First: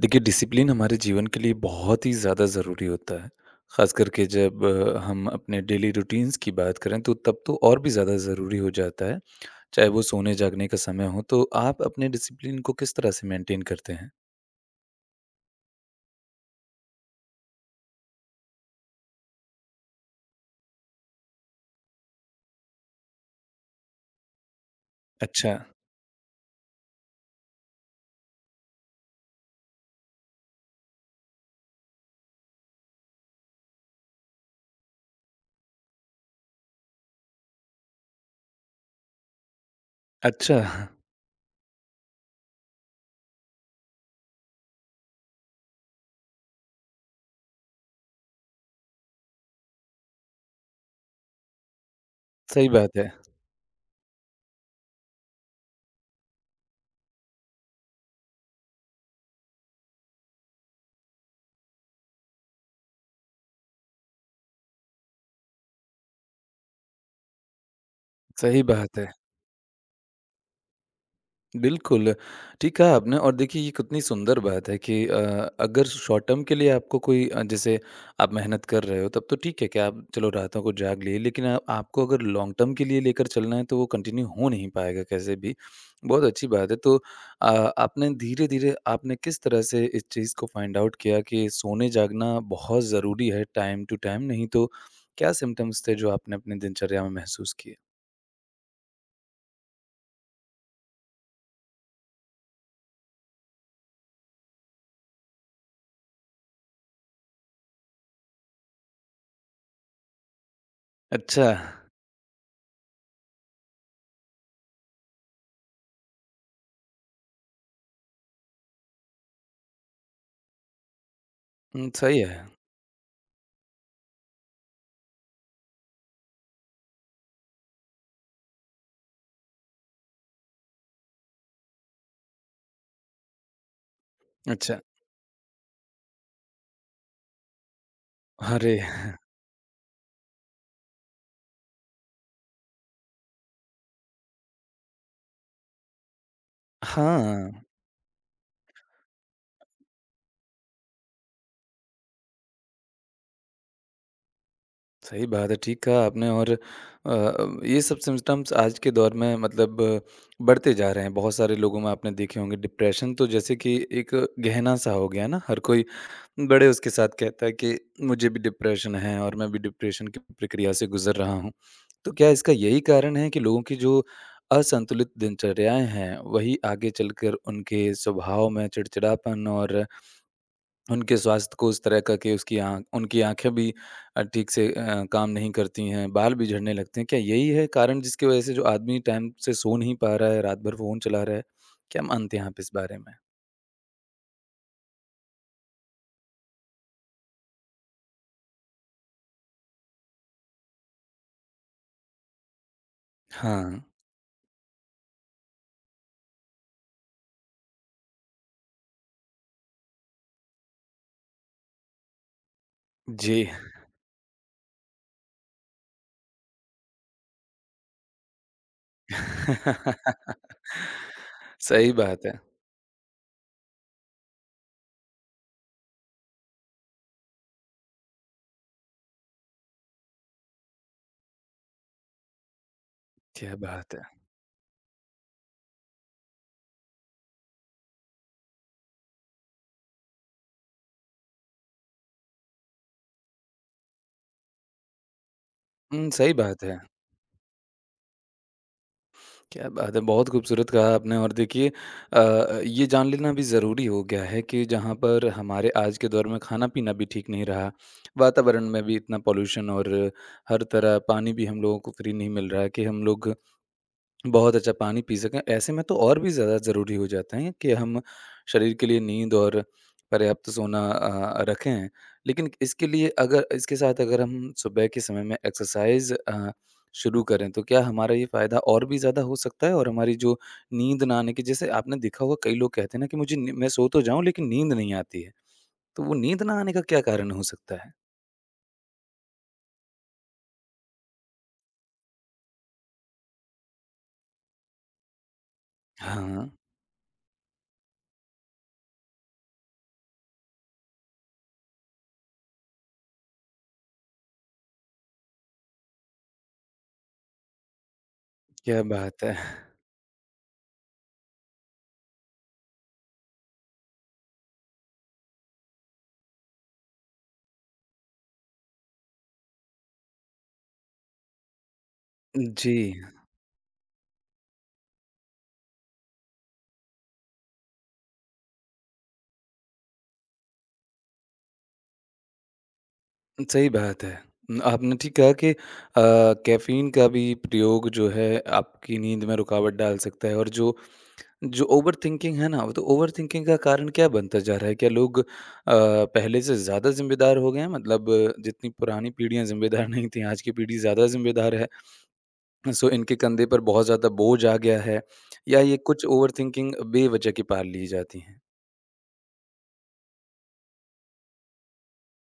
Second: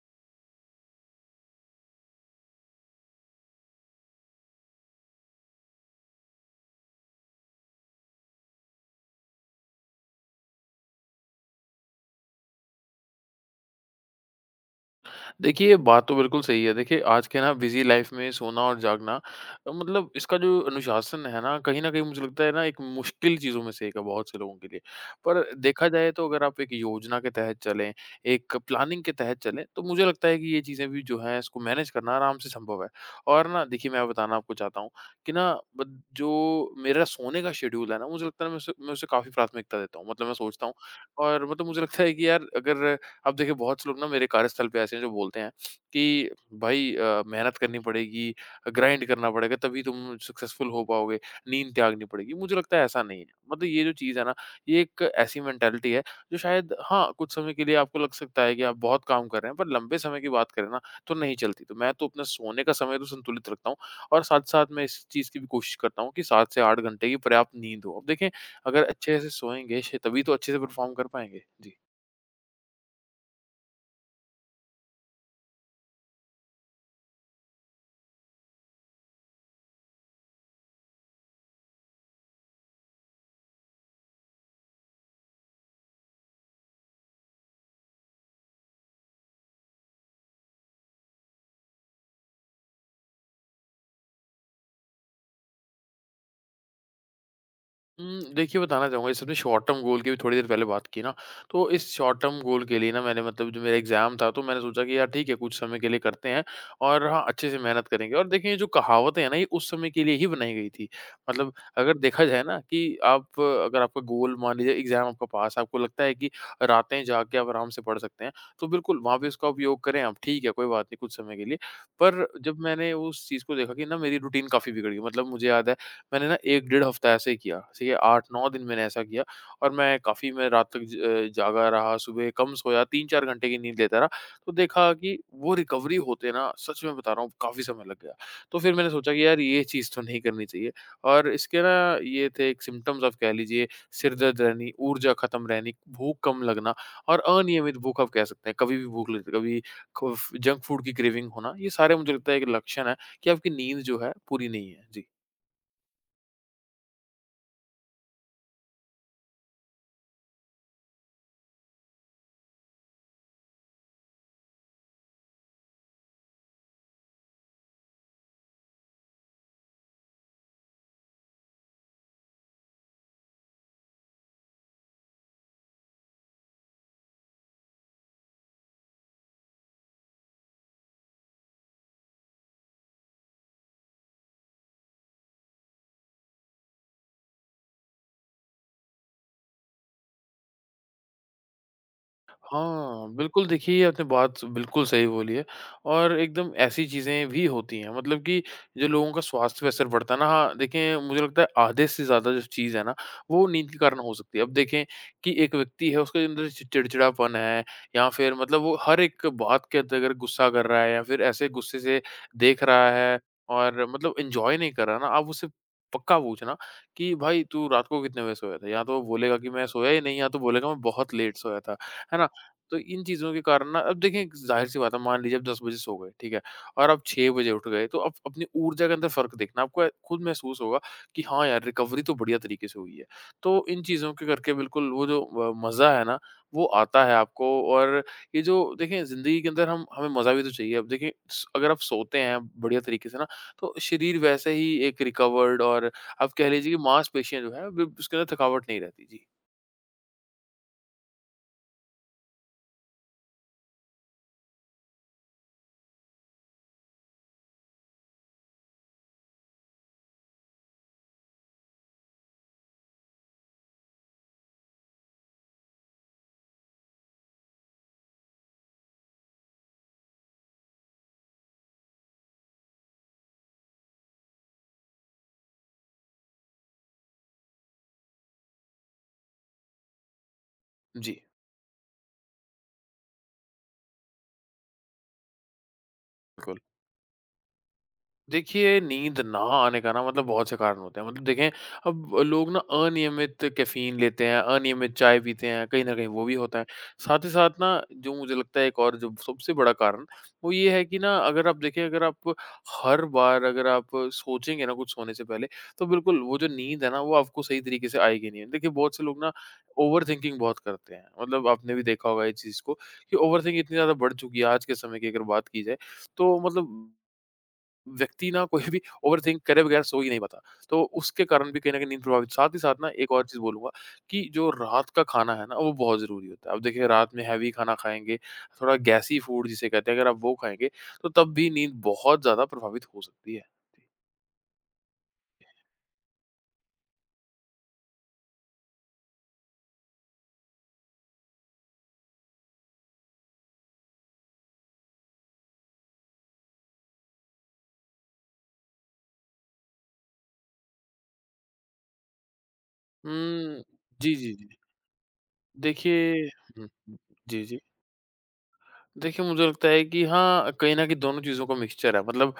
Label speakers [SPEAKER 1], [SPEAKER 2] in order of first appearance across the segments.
[SPEAKER 1] देखिए, डिसिप्लिन हमारे जीवन के लिए बहुत ही ज़्यादा ज़रूरी होता है। ख़ास करके जब हम अपने डेली रूटीन्स की बात करें तो तब तो और भी ज़्यादा ज़रूरी हो जाता है, चाहे वो सोने-जागने का समय हो। तो आप अपने डिसिप्लिन को किस तरह से मेंटेन करते हैं?
[SPEAKER 2] देखिए, ये बात तो बिल्कुल सही है। देखिए, आज के ना बिज़ी लाइफ़ में सोना और जागना मतलब इसका जो अनुशासन है ना, कहीं न कहीं मुझे लगता है ना एक मुश्किल चीज़ों में से एक है बहुत से लोगों के लिए। पर
[SPEAKER 1] अच्छा,
[SPEAKER 2] देखा जाए तो अगर आप एक योजना के तहत चलें, एक प्लानिंग के तहत चलें, तो मुझे लगता है कि ये चीज़ें भी जो हैं इसको मैनेज करना आराम से संभव है। और ना देखिए, मैं बताना आपको चाहता हूँ कि ना बद जो मेरा सोने का शेड्यूल है ना, मुझे लगता है मैं उसे काफ़ी प्राथमिकता देता हूँ। मतलब मैं
[SPEAKER 1] अच्छा,
[SPEAKER 2] सोचता हूँ और मतलब मुझे लगता है कि यार अगर अब देखिए बहुत से लोग ना मेरे कार्यस्थल पे ऐसे हैं जो बोलते हैं कि भाई मेहनत करनी पड़ेगी, ग्राइंड करना पड़ेगा तभी तुम सक्सेसफुल हो पाओगे, नींद त्यागनी पड़ेगी। मुझे
[SPEAKER 1] सही
[SPEAKER 2] लगता है
[SPEAKER 1] बात
[SPEAKER 2] ऐसा
[SPEAKER 1] है,
[SPEAKER 2] नहीं है। मतलब ये जो चीज़ है ना, ये एक ऐसी मेंटालिटी है जो शायद हाँ, कुछ समय के लिए आपको लग सकता है कि आप बहुत काम कर रहे हैं, पर लंबे समय की बात करें ना तो नहीं चलती। तो मैं तो अपना सोने का समय तो संतुलित रखता हूँ और साथ-साथ मैं इस चीज़ की भी कोशिश करता हूँ कि 7 से 8 घंटे की पर्याप्त नींद हो। अब देखें,
[SPEAKER 1] सही
[SPEAKER 2] अगर
[SPEAKER 1] बात है।
[SPEAKER 2] अच्छे से सोएँगे श तभी तो अच्छे से परफॉर्म कर पाएँगे। जी।
[SPEAKER 1] बिल्कुल, ठीक कहा आपने और देखिए ये कितनी सुंदर बात है कि अगर शॉर्ट टर्म के लिए आपको कोई जैसे आप मेहनत कर रहे हो तब तो ठीक है कि आप चलो रातों को जाग लिए, लेकिन आपको अगर लॉन्ग टर्म के लिए लेकर चलना है तो वो कंटिन्यू हो नहीं पाएगा कैसे भी। बहुत अच्छी बात है तो अ, आपने धीरे-धीरे आपने किस तरह से इस चीज़ को फाइंड आउट किया कि सोने जागना बहुत ज़रूरी है टाइम टू टाइम नहीं तो क्या सिम्पटम्स थे जो आपने अपनी दिनचर्या में महसूस किए?
[SPEAKER 2] देखिए, बताना चाहूँगा, इस सबने शॉर्ट टर्म गोल की भी थोड़ी देर पहले बात की ना, तो इस शॉर्ट टर्म गोल के लिए ना मैंने मतलब जो मेरा एग्ज़ाम था, तो मैंने सोचा कि यार ठीक है, कुछ समय के लिए करते हैं और हाँ, अच्छे से मेहनत करेंगे, और देखिए ये जो कहावतें हैं ना, ये उस समय के लिए ही बनाई गई थी।
[SPEAKER 1] अच्छा।
[SPEAKER 2] मतलब अगर देखा जाए ना कि आप अगर आपका गोल, मान लीजिए एग्ज़ाम आपका पास है, आपको लगता है कि रातें जाग के आप आराम से पढ़ सकते हैं, तो बिल्कुल वहाँ पे उसका उपयोग करें आप, ठीक है, कोई बात नहीं कुछ समय के लिए।
[SPEAKER 1] हुँ, सही
[SPEAKER 2] पर
[SPEAKER 1] है।
[SPEAKER 2] जब मैंने उस चीज़ को देखा कि ना मेरी रूटीन काफ़ी बिगड़ गई। मतलब मुझे याद है, मैंने ना 1 डेढ़ हफ्ता ऐसे ही किया, ठीक है? 8-9 दिन मैंने ऐसा किया और मैं रात तक जागा रहा, सुबह कम सोया, 3-4 घंटे की नींद लेता रहा, तो
[SPEAKER 1] अच्छा,
[SPEAKER 2] देखा कि वो रिकवरी होते ना, सच में बता रहा हूँ, काफ़ी समय लग गया। तो फिर
[SPEAKER 1] अरे!
[SPEAKER 2] मैंने सोचा कि यार, ये चीज़ तो नहीं करनी चाहिए। और इसके ना, ये थे एक सिम्पटम्स आप कह लीजिए, सिर दर्द रहनी, ऊर्जा खत्म रहनी, भूख कम लगना और
[SPEAKER 1] हाँ,
[SPEAKER 2] अनियमित भूख आप कह सकते हैं, कभी भी भूख लगती है, कभी ख़ुफ़ जंक फूड की क्रेविंग होना। ये सारे, मुझे लगता है, एक लक्षण है कि आपकी नींद जो है, पूरी नहीं है। जी।
[SPEAKER 1] सही बात है, ठीक कहा आपने और ये सब सिम्पटम्स आज के दौर में मतलब बढ़ते जा रहे हैं, बहुत सारे लोगों में आपने देखे होंगे डिप्रेशन तो जैसे कि एक गहना-सा हो गया ना, हर कोई बड़े उसके साथ कहता है कि मुझे भी डिप्रेशन है और मैं भी डिप्रेशन की प्रक्रिया से गुज़र रहा हूँ। तो क्या इसका यही कारण है कि लोगों की जो असंतुलित दिनचर्याएँ हैं, वही आगे चलकर उनके स्वभाव में चिड़चिड़ापन और उनके स्वास्थ्य को उस तरह का कि उसकी आँख उनकी आँखें भी ठीक से काम नहीं करती हैं, बाल भी झड़ने लगते हैं। क्या यही है कारण जिसकी वजह से जो आदमी टाइम से सो नहीं पा रहा है, रात भर फ़ोन चला रहा है? क्या मानते हैं आप इस बारे में?
[SPEAKER 2] हाँ, बिल्कुल। देखिए, ये आपने बात बिल्कुल सही बोली है, और एकदम ऐसी चीज़ें भी होती हैं, मतलब कि जो लोगों का स्वास्थ्य पे असर पड़ता है ना, हाँ, देखें, मुझे लगता है आधे से ज़्यादा जो चीज़ है ना, वो नींद के
[SPEAKER 1] हाँ,
[SPEAKER 2] कारण हो सकती है। अब देखें कि एक व्यक्ति है, उसके अंदर चि चिड़चिड़ापन है, या फिर मतलब वो हर एक बात के अंदर गुस्सा कर रहा है, या फिर ऐसे गुस्से से देख रहा है
[SPEAKER 1] जी।
[SPEAKER 2] और मतलब एन्जॉय नहीं कर रहा ना, आप उससे पक्का पूछना कि भाई, तू रात को कितने बजे सोया था? या तो वो बोलेगा कि मैं सोया ही नहीं, या तो बोलेगा मैं बहुत लेट सोया था।
[SPEAKER 1] सही
[SPEAKER 2] है
[SPEAKER 1] बात
[SPEAKER 2] ना?
[SPEAKER 1] है।
[SPEAKER 2] तो इन चीज़ों के कारण ना, अब देखें, ज़ाहिर-सी बात है, मान लीजिए आप 10 बजे सो गए, ठीक है? और आप 6 बजे उठ गए, तो आप अपनी ऊर्जा के अंदर फ़र्क देखना, आपको ए खुद महसूस होगा कि हाँ यार, रिकवरी तो बढ़िया तरीके से हुई है।
[SPEAKER 1] क्या
[SPEAKER 2] तो इन
[SPEAKER 1] बात
[SPEAKER 2] चीज़ों
[SPEAKER 1] है!
[SPEAKER 2] के करके बिल्कुल वो जो मज़ा है ना, वो आता है आपको। और ये जो देखें, ज़िंदगी के अंदर हम हमें मज़ा भी तो चाहिए। अब देखें, स अगर आप सोते हैं बढ़िया तरीके से ना, तो शरीर वैसे ही एक रिकवर्ड, और
[SPEAKER 1] हुँ,
[SPEAKER 2] आप
[SPEAKER 1] सही
[SPEAKER 2] कह
[SPEAKER 1] बात
[SPEAKER 2] लीजिए कि
[SPEAKER 1] है।
[SPEAKER 2] मांसपेशियाँ जो हैं, ब उसके अंदर थकावट नहीं रहती। जी।
[SPEAKER 1] क्या बात है! बहुत खूबसूरत कहा आपने और देखिए ये जान लेना भी ज़रूरी हो गया है कि जहाँ पर हमारे आज के दौर में खाना-पीना भी ठीक नहीं रहा, वातावरण में भी इतना पॉल्यूशन और हर तरह पानी भी हम लोगों को फ्री नहीं मिल रहा है कि हम लोग बहुत अच्छा पानी पी सकें। ऐसे में तो और भी ज़्यादा ज़रूरी हो जाता है कि हम शरीर के लिए नींद और पर्याप्त सोना रखें। लेकिन इसके लिए अगर इसके साथ अगर हम सुबह के समय में एक्सरसाइज़ शुरू करें तो क्या हमारा ये फ़ायदा और भी ज़्यादा हो सकता है? और हमारी जो नींद ना
[SPEAKER 2] जी,
[SPEAKER 1] आने की जैसे आपने देखा होगा कई लोग कहते हैं ना कि मुझे नी मैं सो तो जाऊँ लेकिन नींद नहीं आती है। तो वो नींद
[SPEAKER 2] बिल्कुल।
[SPEAKER 1] ना आने का क्या कारण हो सकता है?
[SPEAKER 2] देखिए, नींद ना आने का ना, मतलब बहुत से कारण होते हैं। मतलब देखें, अब लोग ना अनियमित कैफ़ीन लेते हैं, अनियमित चाय पीते हैं, कहीं न कहीं वो भी
[SPEAKER 1] हाँ,
[SPEAKER 2] होता है। साथ ही साथ ना, जो मुझे लगता है एक और जो सबसे बड़ा कारण, वो ये है कि ना, अगर आप देखें, अगर आप हर बार अगर आप सोचेंगे ना कुछ सोने से पहले, तो बिल्कुल वो जो नींद है ना, वो आपको सही तरीके से आएगी नहीं। देखिए,
[SPEAKER 1] क्या
[SPEAKER 2] बहुत से
[SPEAKER 1] बात
[SPEAKER 2] लोग ना
[SPEAKER 1] है!
[SPEAKER 2] ओवरथिंकिंग बहुत करते हैं। मतलब आपने भी देखा होगा इस चीज़ को कि ओवरथिंक इतनी ज़्यादा बढ़ चुकी है, आज के समय की अगर बात की जाए, तो मतलब व्यक्ति ना कोई भी ओवरथिंक करे बगैर सो ही नहीं पाता। तो उसके कारण भी कहीं न कहीं नींद प्रभावित। साथ ही
[SPEAKER 1] जी।
[SPEAKER 2] साथ ना, एक और चीज़ बोलूँगा कि जो रात का खाना है ना, वो बहुत ज़रूरी होता है। अब देखिए, रात में हेवी खाना खाएँगे, थोड़ा गैसी फूड जिसे कहते हैं, अगर आप वो खाएँगे, तो तब भी नींद बहुत ज़्यादा प्रभावित हो सकती है।
[SPEAKER 1] सही
[SPEAKER 2] जी।
[SPEAKER 1] बात है। आपने ठीक कहा कि कैफ़ीन का भी प्रयोग जो है आपकी नींद में रुकावट डाल सकता है और जो जो ओवरथिंकिंग है ना, वो तो ओवरथिंकिंग का कारण क्या बनता जा रहा है? क्या लोग पहले से ज़्यादा ज़िम्मेदार हो गए हैं? मतलब जितनी पुरानी पीढ़ियाँ ज़िम्मेदार नहीं थीं, आज की पीढ़ी ज़्यादा ज़िम्मेदार है। सो इनके कंधे पर
[SPEAKER 2] हुँ।
[SPEAKER 1] बहुत ज़्यादा
[SPEAKER 2] जी, जी,
[SPEAKER 1] बोझ
[SPEAKER 2] जी।
[SPEAKER 1] आ गया है या ये कुछ
[SPEAKER 2] देखिए। हुँ,
[SPEAKER 1] ओवरथिंकिंग
[SPEAKER 2] हुँ।
[SPEAKER 1] बेवजह की
[SPEAKER 2] जी, जी।
[SPEAKER 1] पाल ली जाती हैं।
[SPEAKER 2] देखिए, मुझे लगता है कि हाँ, कहीं न कहीं दोनों चीज़ों का मिक्सचर है। मतलब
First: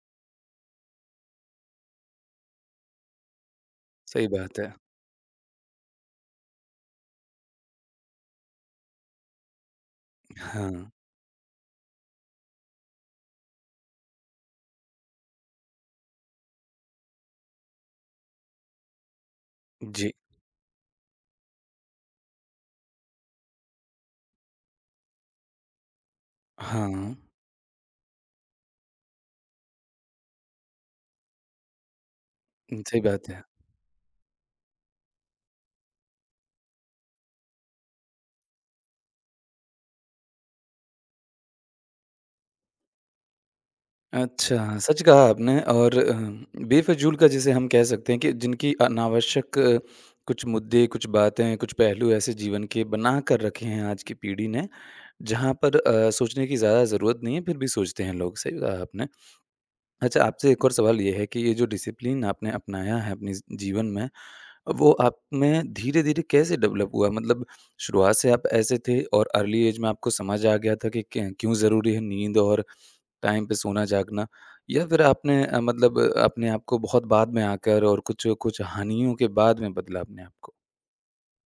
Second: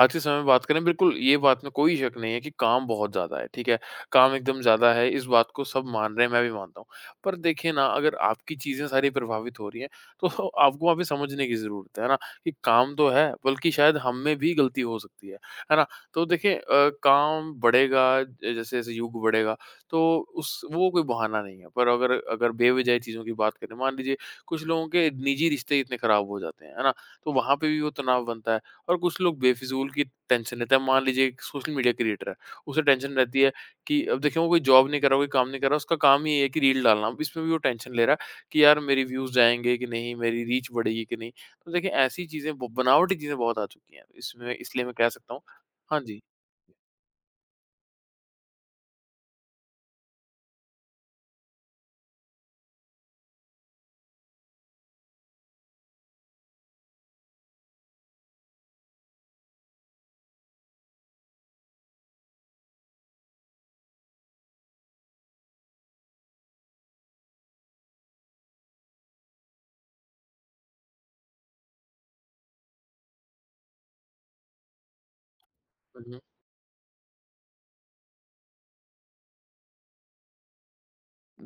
[SPEAKER 2] आज के समय में बात करें, बिल्कुल ये बात में कोई शक नहीं है कि काम बहुत ज़्यादा है, ठीक है?
[SPEAKER 1] सही
[SPEAKER 2] काम
[SPEAKER 1] बात
[SPEAKER 2] एकदम
[SPEAKER 1] है।
[SPEAKER 2] ज़्यादा है, इस बात को सब मान रहे हैं, मैं भी मानता हूँ। पर देखिए ना, अगर आपकी चीज़ें सारी प्रभावित हो रही हैं, तो आपको
[SPEAKER 1] हाँ।
[SPEAKER 2] वहाँ पे समझने की ज़रूरत है ना? कि काम तो है, बल्कि शायद हम में भी गलती हो सकती है ना? तो देखिए, काम बढ़ेगा, ज जैसे-जैसे युग बढ़ेगा, तो
[SPEAKER 1] जी।
[SPEAKER 2] उस वो कोई बहाना नहीं है। पर अगर अगर बेवज़ाह चीज़ों की बात करें, मान लीजिए कुछ लोगों के निजी रिश्ते इतने खराब हो जाते हैं, है ना?
[SPEAKER 1] हाँ।
[SPEAKER 2] तो वहाँ पे भी वो तनाव बनता है, और कुछ लोग बेफिज़ूल की टेंशन लेते हैं। मान लीजिए एक सोशल मीडिया क्रिएटर है, उसे
[SPEAKER 1] सही
[SPEAKER 2] टेंशन
[SPEAKER 1] बात
[SPEAKER 2] रहती
[SPEAKER 1] है।
[SPEAKER 2] है कि अब देखिए, वो कोई जॉब नहीं कर रहा, कोई काम नहीं कर रहा, उसका काम ही ये है कि रील डालना। अब इसमें भी वो टेंशन ले रहा है कि यार, मेरे व्यूज़ जाएँगे कि नहीं, मेरी रीच बढ़ेगी कि नहीं? तो देखिए, ऐसी चीज़ें ब बनावटी चीज़ें बहुत आ चुकी हैं। इसमें
[SPEAKER 1] अच्छा,
[SPEAKER 2] इसलिए मैं
[SPEAKER 1] सच
[SPEAKER 2] कह
[SPEAKER 1] कहा
[SPEAKER 2] सकता हूँ।
[SPEAKER 1] आपने और
[SPEAKER 2] हाँ जी।
[SPEAKER 1] बेफिजूल का जिसे हम कह सकते हैं कि जिनकी अनावश्यक कुछ मुद्दे, कुछ बातें, कुछ पहलू ऐसे जीवन के बना कर रखे हैं आज की पीढ़ी ने, जहाँ पर सोचने की ज़्यादा ज़रूरत नहीं है, फिर भी सोचते हैं लोग, सही कहा आपने। अच्छा, आपसे एक और सवाल ये है कि ये जो डिसिप्लिन आपने अपनाया है अपने ज़ जीवन में, वो आप में धीरे-धीरे कैसे डेवलप हुआ? मतलब शुरुआत से आप ऐसे थे और अर्ली ऐज में आपको समझ आ गया था कि क क्यों ज़रूरी है नींद और टाइम पे सोना-जागना या फिर आपने मतलब
[SPEAKER 2] हुँ, हुँ।
[SPEAKER 1] अपने आप को बहुत बाद में आकर और कुछ कुछ हानियों के बाद में बदला अपने आप को?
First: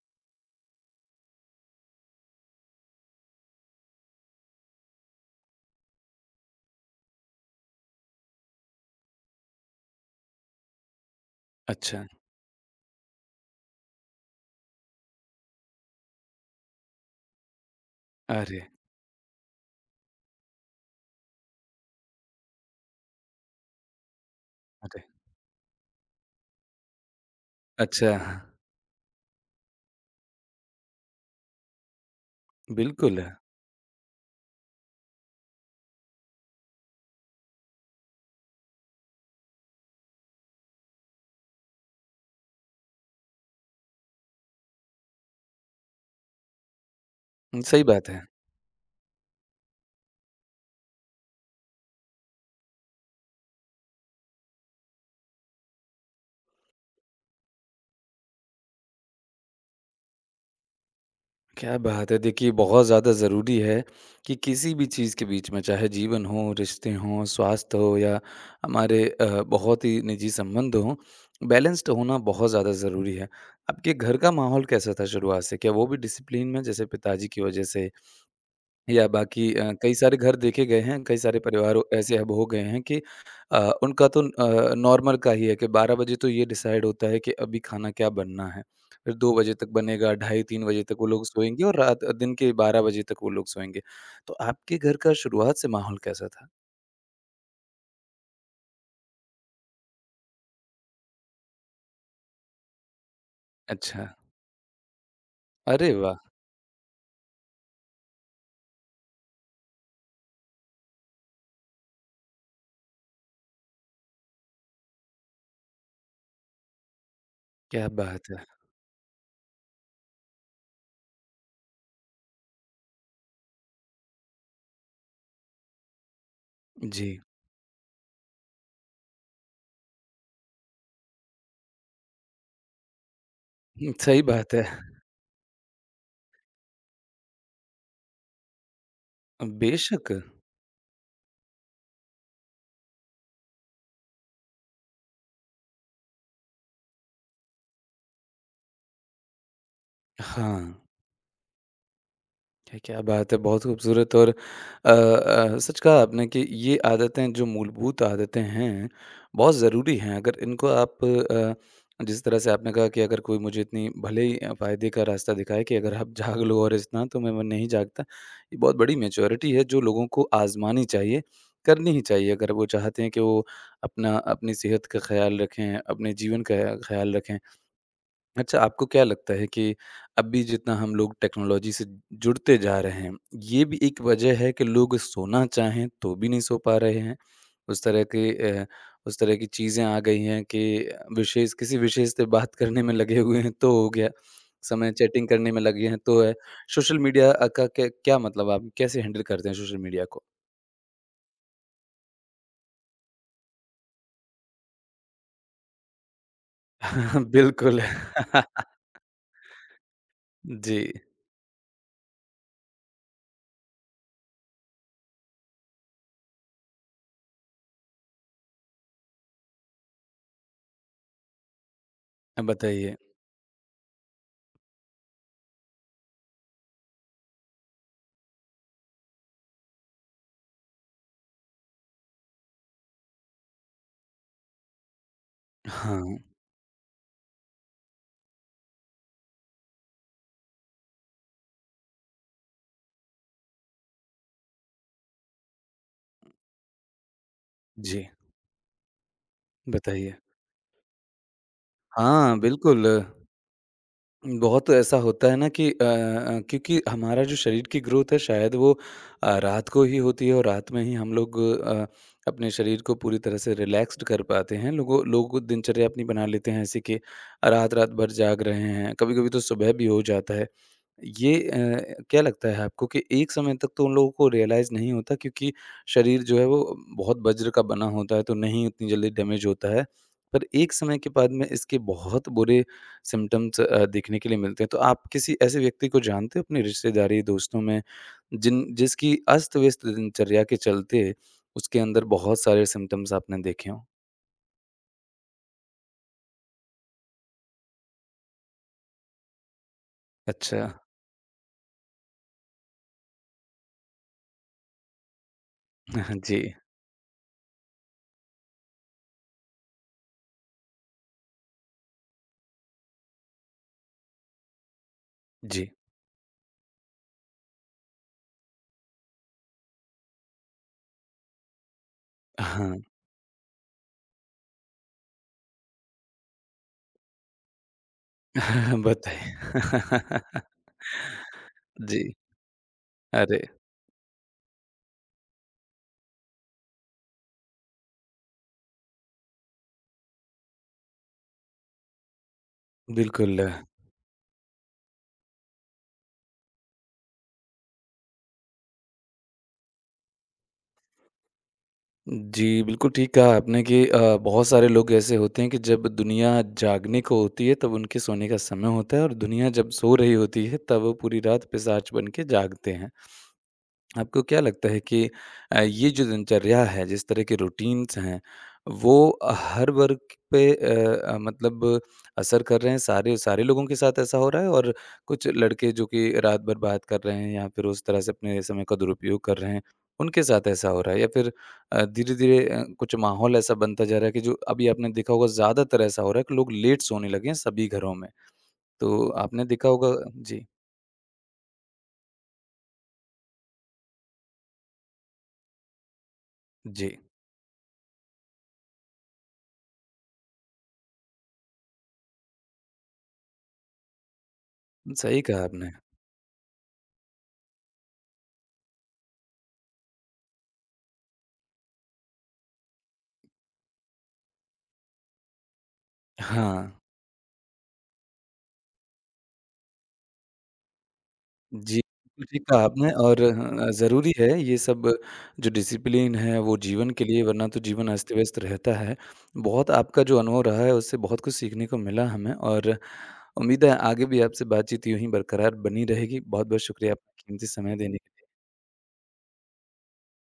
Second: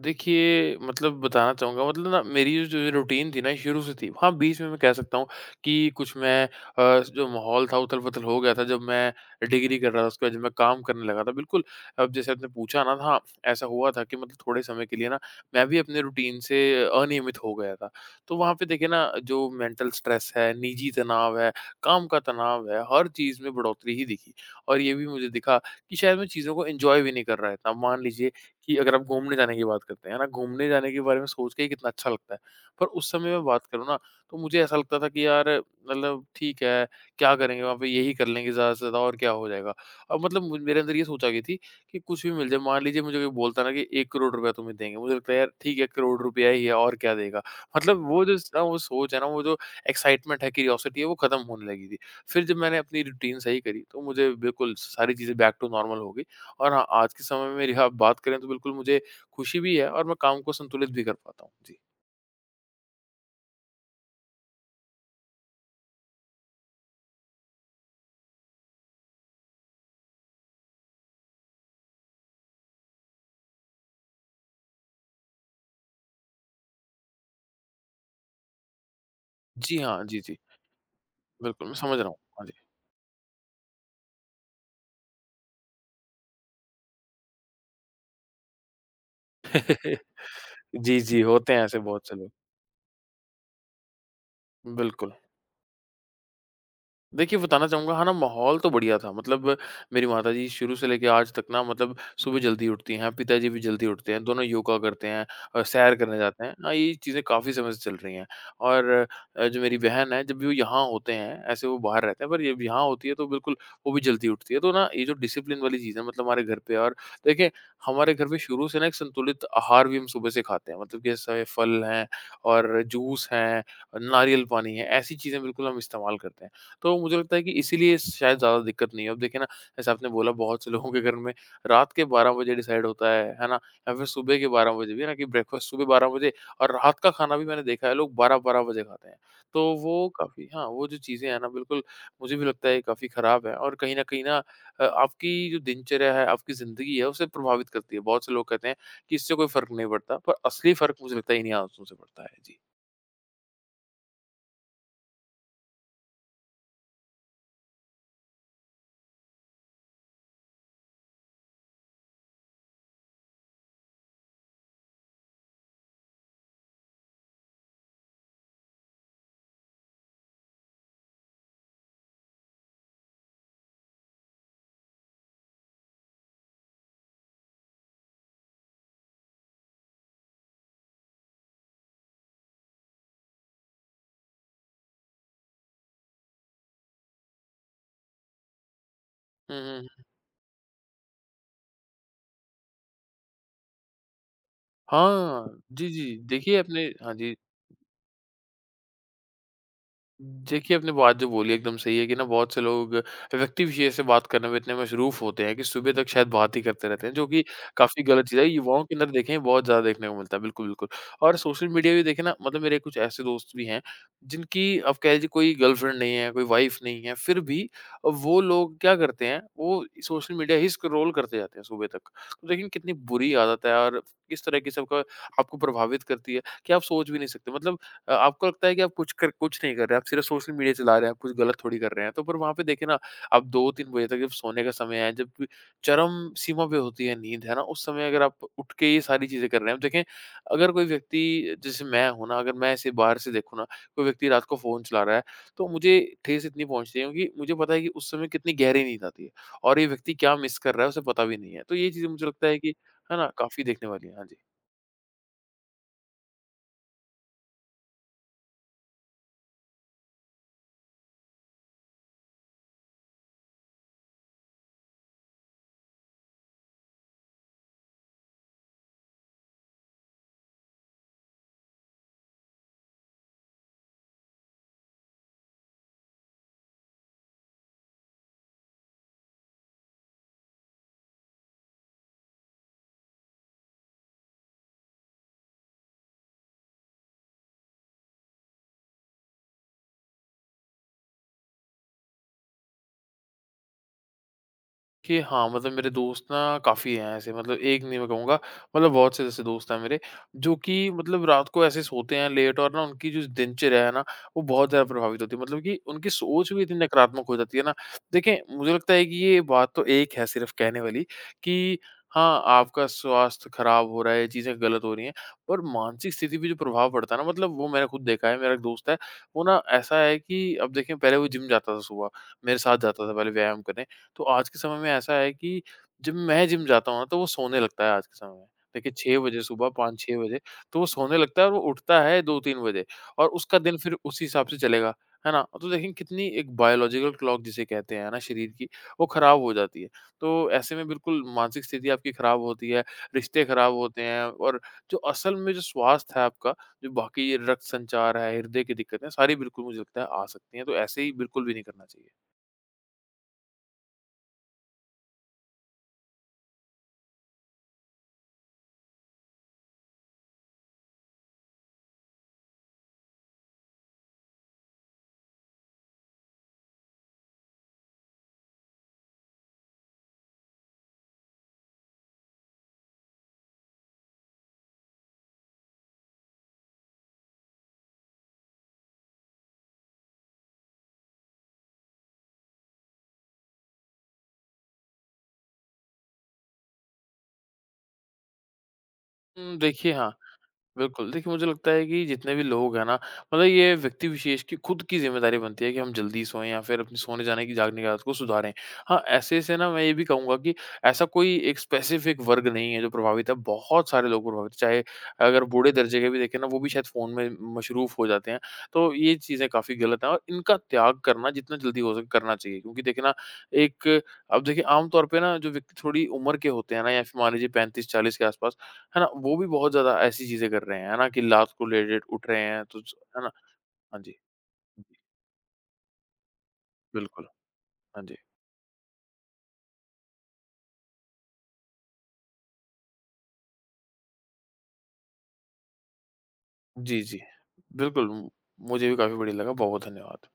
[SPEAKER 2] देखिए, मतलब बताना चाहूँगा, मतलब ना मेरी जो जो रूटीन थी ना, शुरू से थी। हाँ, बीच में मैं कह सकता हूँ कि कुछ मैं जो माहौल था, उथल-पुथल हो गया था, जब मैं डिग्री कर रहा था, उसके बाद जब मैं काम करने लगा था। बिल्कुल।
[SPEAKER 1] अच्छा।
[SPEAKER 2] अब जैसे आपने पूछा ना, हाँ, ऐसा हुआ था कि मतलब थोड़े समय के लिए ना, मैं भी अपने रूटीन से अनियमित हो गया था। तो वहाँ
[SPEAKER 1] अरे!
[SPEAKER 2] पे देखिए ना, जो मेंटल स्ट्रेस है, निजी तनाव है, काम का तनाव है, हर चीज़ में बढ़ोतरी ही दिखी। और ये
[SPEAKER 1] अरे!
[SPEAKER 2] भी मुझे दिखा कि शायद मैं चीज़ों को एन्जॉय भी नहीं कर रहा था। मान
[SPEAKER 1] अच्छा।
[SPEAKER 2] लीजिए
[SPEAKER 1] हाँ।
[SPEAKER 2] कि अगर आप घूमने जाने की बात करते हैं ना, घूमने जाने के बारे में सोच के ही कितना अच्छा लगता है। पर उस
[SPEAKER 1] बिल्कुल।
[SPEAKER 2] समय मैं बात करूँ ना, तो मुझे ऐसा लगता था कि यार, मतलब ठीक है, क्या करेंगे वहाँ पे, यही कर लेंगे ज़्यादा से ज़्यादा और क्या हो जाएगा। अब मतलब मु मेरे अंदर ये सोच आ गई थी कि कुछ भी मिल जाए, मान लीजिए मुझे कोई बोलता ना कि 1 करोड़ रुपया तुम्हें देंगे, मुझे लगता है यार ठीक है, करोड़ रुपया ही है, और क्या देगा।
[SPEAKER 1] सही
[SPEAKER 2] मतलब
[SPEAKER 1] बात है।
[SPEAKER 2] वो जो स ना वो सोच है ना, वो जो एक्साइटमेंट है, क्यूरियोसिटी है, वो खत्म होने लगी थी। फिर जब मैंने अपनी रूटीन सही करी, तो मुझे बिल्कुल सारी चीज़ें बैक टू नॉर्मल हो गई। और हाँ, आज के समय में रिहा बात करें, तो बिल्कुल मुझे खुशी भी है और मैं काम को संतुलित भी कर पाता हूँ।
[SPEAKER 1] क्या
[SPEAKER 2] जी।
[SPEAKER 1] बात है! देखिए बहुत ज़्यादा ज़रूरी है कि किसी भी चीज़ के बीच में चाहे जीवन हो, रिश्ते हों, स्वास्थ्य हो या हमारे बहुत ही निजी संबंध हों, बैलेंस्ड होना बहुत ज़्यादा ज़रूरी है। आपके घर का माहौल कैसा था शुरुआत से? क्या वो भी डिसिप्लिन में जैसे पिताजी की वजह से या बाकी
[SPEAKER 2] जी
[SPEAKER 1] कई
[SPEAKER 2] हाँ,
[SPEAKER 1] सारे
[SPEAKER 2] जी, जी।
[SPEAKER 1] घर देखे गए हैं, कई सारे
[SPEAKER 2] बिल्कुल, मैं
[SPEAKER 1] परिवार
[SPEAKER 2] समझ रहा हूँ।
[SPEAKER 1] ऐसे अब
[SPEAKER 2] हाँ
[SPEAKER 1] हो
[SPEAKER 2] जी।
[SPEAKER 1] गए हैं कि उनका तो नॉर्मल का ही है कि 12 बजे तो ये डिसाइड होता है कि अभी खाना क्या बनना है। फिर 2 बजे तक बनेगा, ढाई 3 बजे तक
[SPEAKER 2] जी,
[SPEAKER 1] वो
[SPEAKER 2] जी,
[SPEAKER 1] लोग
[SPEAKER 2] होते हैं
[SPEAKER 1] सोएँगे और
[SPEAKER 2] ऐसे
[SPEAKER 1] रात
[SPEAKER 2] बहुत से लोग।
[SPEAKER 1] दिन के 12 बजे तक वो लोग सोएँगे। तो आपके घर
[SPEAKER 2] बिल्कुल।
[SPEAKER 1] का शुरुआत से माहौल कैसा था?
[SPEAKER 2] देखिए, बताना चाहूँगा, हाँ ना, माहौल तो बढ़िया था। मतलब मेरी माताजी शुरू से लेके आज तक ना, मतलब सुबह जल्दी उठती हैं, पिताजी भी जल्दी
[SPEAKER 1] अच्छा।
[SPEAKER 2] उठते हैं, दोनों योगा करते हैं और
[SPEAKER 1] अरे
[SPEAKER 2] सैर
[SPEAKER 1] वाह!
[SPEAKER 2] करने जाते हैं। हाँ, ये चीज़ें काफ़ी समय से चल रही हैं। और जो मेरी बहन है, जब भी वो यहाँ होते हैं, ऐसे वो बाहर रहते हैं, पर जब यहाँ होती है, तो बिल्कुल वो भी जल्दी उठती है। तो ना, ये जो डिसिप्लिन वाली चीज़ है, मतलब हमारे घर पे, और देखिए,
[SPEAKER 1] क्या
[SPEAKER 2] हमारे घर
[SPEAKER 1] बात
[SPEAKER 2] पे
[SPEAKER 1] है।
[SPEAKER 2] शुरू से ना एक संतुलित आहार भी हम सुबह से खाते हैं। मतलब कि ऐसे फल हैं और जूस हैं, नारियल पानी है, ऐसी चीज़ें बिल्कुल हम इस्तेमाल करते हैं। तो
[SPEAKER 1] जी।
[SPEAKER 2] मुझे लगता है कि इसीलिए शायद ज़्यादा दिक्कत नहीं है। अब देखिए ना, जैसे आपने बोला बहुत से लोगों के घर में रात के 12 बजे डिसाइड होता है ना?
[SPEAKER 1] हुँ,
[SPEAKER 2] या फिर
[SPEAKER 1] सही
[SPEAKER 2] सुबह के
[SPEAKER 1] बात है।
[SPEAKER 2] 12 बजे भी है ना कि ब्रेकफ़ास्ट सुबह 12 बजे और रात का खाना भी मैंने देखा है लोग 12-12 बजे खाते हैं। तो वो
[SPEAKER 1] बेशक।
[SPEAKER 2] काफ़ी हाँ, वो जो चीज़ें हैं ना बिल्कुल मुझे भी लगता है काफ़ी ख़राब है और कहीं न कहीं ना आपकी जो दिनचर्या है, आपकी ज़िंदगी है उसे प्रभावित करती है। बहुत से लोग कहते हैं कि इससे कोई फ़र्क नहीं पड़ता, पर
[SPEAKER 1] हाँ।
[SPEAKER 2] असली फ़र्क मुझे लगता है इन्हीं आदतों से पड़ता है। जी।
[SPEAKER 1] क्या क्या बात है! बहुत खूबसूरत और सच कहा आपने कि ये आदतें जो मूलभूत आदतें हैं, बहुत ज़रूरी हैं। अगर इनको आप जिस तरह से आपने कहा कि अगर कोई मुझे इतनी भले ही फ़ायदे का रास्ता दिखाए कि अगर आप जाग लो और इतना तो मैं नहीं जागता। ये बहुत बड़ी मैच्योरिटी है जो लोगों को आज़मानी चाहिए, करनी ही चाहिए अगर वो चाहते हैं कि वो अपना अपनी सेहत का ख़्याल रखें, अपने जीवन का ख़्याल रखें। अच्छा, आपको क्या लगता है कि अभी जितना हम लोग टेक्नोलॉजी से जुड़ते जा रहे हैं, ये भी एक वजह है कि लोग सोना चाहें, तो भी नहीं सो पा रहे हैं? उस तरह के अ, उस तरह की
[SPEAKER 2] हुँ,
[SPEAKER 1] चीज़ें आ
[SPEAKER 2] हुँ।
[SPEAKER 1] गई हैं कि विशेष किसी विषय से बात करने में लगे हुए हैं, तो हो गया। समय चैटिंग करने
[SPEAKER 2] हाँ।
[SPEAKER 1] में
[SPEAKER 2] जी,
[SPEAKER 1] लगे हैं,
[SPEAKER 2] जी।
[SPEAKER 1] तो है।
[SPEAKER 2] देखिए अपने
[SPEAKER 1] सोशल
[SPEAKER 2] हाँ
[SPEAKER 1] मीडिया
[SPEAKER 2] जी।
[SPEAKER 1] का क्या क्या मतलब आप कैसे हैंडल करते हैं सोशल मीडिया को?
[SPEAKER 2] देखिए, आपने बात जो बोली एकदम सही है कि ना बहुत से लोग व्यक्ति विशेष से बात करने में इतने मशरूफ़ होते हैं कि सुबह तक शायद बात ही करते रहते हैं, जो कि
[SPEAKER 1] बिल्कुल।
[SPEAKER 2] काफ़ी गलत चीज़ है। युवाओं के अंदर देखें बहुत ज़्यादा देखने को मिलता है, बिल्कुल,
[SPEAKER 1] जी,
[SPEAKER 2] बिल्कुल। और सोशल मीडिया भी देखें ना मतलब मेरे कुछ ऐसे दोस्त भी हैं जिनकी आप कह लीजिए कोई गर्लफ्रेंड नहीं है, कोई वाइफ़ नहीं है, फिर भी वो लोग क्या करते हैं, वो सोशल मीडिया ही स्क्रॉल करते जाते हैं सुबह तक। तो देखिए कितनी
[SPEAKER 1] बताइए।
[SPEAKER 2] बुरी आदत है और किस तरह की सबका आपको प्रभावित करती है कि आप सोच भी नहीं सकते। मतलब आपको लगता है कि आप कुछ नहीं कर रहे हैं, आप सिर्फ सोशल मीडिया चला रहे हैं, आप कुछ गलत थोड़ी कर रहे हैं। तो पर वहाँ पे देखिए ना, आप 2-3 बजे तक जब सोने का समय है, जब
[SPEAKER 1] हाँ,
[SPEAKER 2] चरम सीमा पे होती है नींद, है ना? उस समय अगर आप उठ के ये सारी चीज़ें कर रहे हैं, अब देखें अगर कोई व्यक्ति जैसे मैं हूँ ना, अगर मैं ऐसे बाहर से देखूँ ना, कोई व्यक्ति रात को फ़ोन चला रहा है, तो मुझे ठेस इतनी पहुँचती है क्योंकि मुझे पता है कि
[SPEAKER 1] जी,
[SPEAKER 2] उस समय कितनी गहरी नींद आती है और ये व्यक्ति
[SPEAKER 1] बताइए।
[SPEAKER 2] क्या मिस कर रहा है, उसे पता भी नहीं है। तो ये चीज़ें मुझे
[SPEAKER 1] हाँ,
[SPEAKER 2] लगता है कि
[SPEAKER 1] बिल्कुल।
[SPEAKER 2] है ना, काफ़ी देखने वाली है। हाँ जी।
[SPEAKER 1] बहुत ऐसा होता है ना कि क्योंकि हमारा जो शरीर की ग्रोथ है शायद वो रात को ही होती है और रात में ही हम लोग अपने शरीर को पूरी तरह से रिलैक्स्ड कर पाते हैं। लोग दिनचर्या अपनी बना लेते हैं ऐसे कि रात-रात भर जाग रहे हैं, कभी-कभी तो सुबह भी हो जाता है। ये क्या लगता है आपको कि एक समय तक तो उन लोगों को रियलाइज़ नहीं होता क्योंकि शरीर जो है वो बहुत वज्र का बना होता है तो नहीं उतनी जल्दी डैमेज होता है। पर एक समय के बाद में इसके बहुत बुरे सिम्पटम्स देखने के लिए मिलते हैं। तो आप किसी ऐसे व्यक्ति को जानते हो अपनी रिश्तेदारी, दोस्तों में जिन जिसकी अस्त-व्यस्त दिनचर्या के चलते उसके अंदर बहुत सारे सिम्पटम्स आपने देखे हों?
[SPEAKER 2] कि हाँ, मतलब मेरे दोस्त ना काफ़ी हैं ऐसे मतलब एक नहीं मैं कहूँगा, मतलब बहुत से जैसे दोस्त हैं मेरे, जो
[SPEAKER 1] अच्छा।
[SPEAKER 2] कि मतलब रात को ऐसे सोते हैं लेट और ना उनकी जो दिनचर्या है ना, वो बहुत ज़्यादा प्रभावित होती है। मतलब कि उनकी
[SPEAKER 1] जी,
[SPEAKER 2] सोच भी इतनी नकारात्मक हो जाती है ना, देखें मुझे लगता है कि ये बात तो एक है सिर्फ़ कहने वाली कि हाँ, आपका स्वास्थ्य खराब हो रहा है, चीज़ें गलत हो रही हैं, पर
[SPEAKER 1] जी।
[SPEAKER 2] मानसिक स्थिति पे जो प्रभाव पड़ता है ना मतलब वो मैंने खुद देखा है, मेरा एक दोस्त है, वो ना ऐसा है कि अब देखें पहले वो जिम जाता था सुबह, मेरे साथ
[SPEAKER 1] हाँ।
[SPEAKER 2] जाता था पहले व्यायाम करने। तो आज के समय में ऐसा है कि जब मैं जिम जाता हूँ ना तो वो सोने लगता है आज के समय में। देखिए 6
[SPEAKER 1] बताइए।
[SPEAKER 2] बजे सुबह 5-6 बजे तो वो सोने लगता है और वो उठता
[SPEAKER 1] जी।
[SPEAKER 2] है 2-3 बजे और
[SPEAKER 1] अरे!
[SPEAKER 2] उसका दिन फिर उसी हिसाब से चलेगा, है ना? तो देखें कितनी एक बायोलॉजिकल क्लॉक जिसे कहते हैं ना शरीर की, वो खराब हो जाती है। तो ऐसे में बिल्कुल मानसिक स्थिति आपकी खराब होती है,
[SPEAKER 1] बिल्कुल।
[SPEAKER 2] रिश्ते खराब होते हैं और जो असल में जो स्वास्थ्य है आपका, जो बाकी ये रक्त संचार है, हृदय की दिक्कतें, सारी बिल्कुल मुझे लगता है आ सकती हैं। तो ऐसे ही बिल्कुल भी नहीं करना चाहिए।
[SPEAKER 1] जी, बिल्कुल ठीक कहा आपने कि बहुत सारे लोग ऐसे होते हैं कि जब दुनिया जागने को होती है तब उनके सोने का समय होता है और दुनिया जब सो रही होती है तब वो पूरी रात पिशाच बन के जागते हैं। आपको क्या लगता है कि ये जो दिनचर्या है, जिस तरह के रूटीन्स हैं, वो हर वर्ग पे मतलब असर कर रहे हैं? सारे सारे लोगों के साथ ऐसा हो रहा है और कुछ लड़के जो कि रात भर बात कर रहे हैं या फिर उस तरह से अपने समय का दुरुपयोग कर रहे हैं, उनके साथ ऐसा हो रहा है? या फिर धीरे-धीरे कुछ माहौल ऐसा बनता जा रहा है कि जो अभी आपने देखा होगा ज़्यादातर ऐसा हो रहा है कि लोग लेट सोने लगे हैं सभी घरों में। तो आपने देखा होगा
[SPEAKER 2] देखिए हाँ,
[SPEAKER 1] जी,
[SPEAKER 2] बिल्कुल, देखिए मुझे लगता है कि जितने भी लोग हैं ना, मतलब ये व्यक्ति विशेष की खुद की ज़िम्मेदारी बनती है कि हम जल्दी सोएँ या फिर
[SPEAKER 1] जी।
[SPEAKER 2] अपनी सोने जाने की जागने की आदत को सुधारें। हाँ, ऐसे से ना मैं ये भी कहूँगा कि ऐसा कोई एक स्पेसिफ़िक वर्ग नहीं है जो प्रभावित है, बहुत सारे लोग प्रभावित हैं। चाहे
[SPEAKER 1] सही
[SPEAKER 2] अगर
[SPEAKER 1] कहा आपने।
[SPEAKER 2] बूढ़े दर्जे के भी देखें ना, वो भी शायद फ़ोन में मशरूफ़ हो जाते हैं, तो ये चीज़ें काफ़ी गलत हैं और इनका त्याग करना जितना जल्दी हो सके करना चाहिए। क्योंकि देखिए ना, एक अब देखिए आम तौर पे ना जो व्यक्ति थोड़ी उम्र के
[SPEAKER 1] हाँ।
[SPEAKER 2] होते हैं ना या फिर मान लीजिए 35-40 के आस-पास है ना? वो भी बहुत ज़्यादा ऐसी चीज़ें कर रहे हैं, है ना? कि रात को
[SPEAKER 1] जी,
[SPEAKER 2] लेट-लेट
[SPEAKER 1] बिल्कुल
[SPEAKER 2] उठ रहे
[SPEAKER 1] ठीक कहा
[SPEAKER 2] हैं तो
[SPEAKER 1] आपने
[SPEAKER 2] ज है
[SPEAKER 1] और
[SPEAKER 2] ना?
[SPEAKER 1] हाँ,
[SPEAKER 2] हाँ
[SPEAKER 1] ज़रूरी
[SPEAKER 2] जी।
[SPEAKER 1] है ये सब जो डिसिप्लिन है वो जीवन के लिए
[SPEAKER 2] बिल्कुल,
[SPEAKER 1] वरना तो जीवन
[SPEAKER 2] हाँ जी।
[SPEAKER 1] अस्त-व्यस्त रहता है। बहुत आपका जो अनुभव रहा है उससे बहुत कुछ सीखने को मिला हमें और उम्मीद है आगे भी आपसे बातचीत यूँ ही बरकरार बनी रहेगी। बहुत-बहुत शुक्रिया
[SPEAKER 2] जी, जी।
[SPEAKER 1] आपका कीमती समय देने
[SPEAKER 2] बिल्कुल,
[SPEAKER 1] के लिए।
[SPEAKER 2] मुझे भी काफ़ी बढ़िया लगा, बहुत-बहुत धन्यवाद।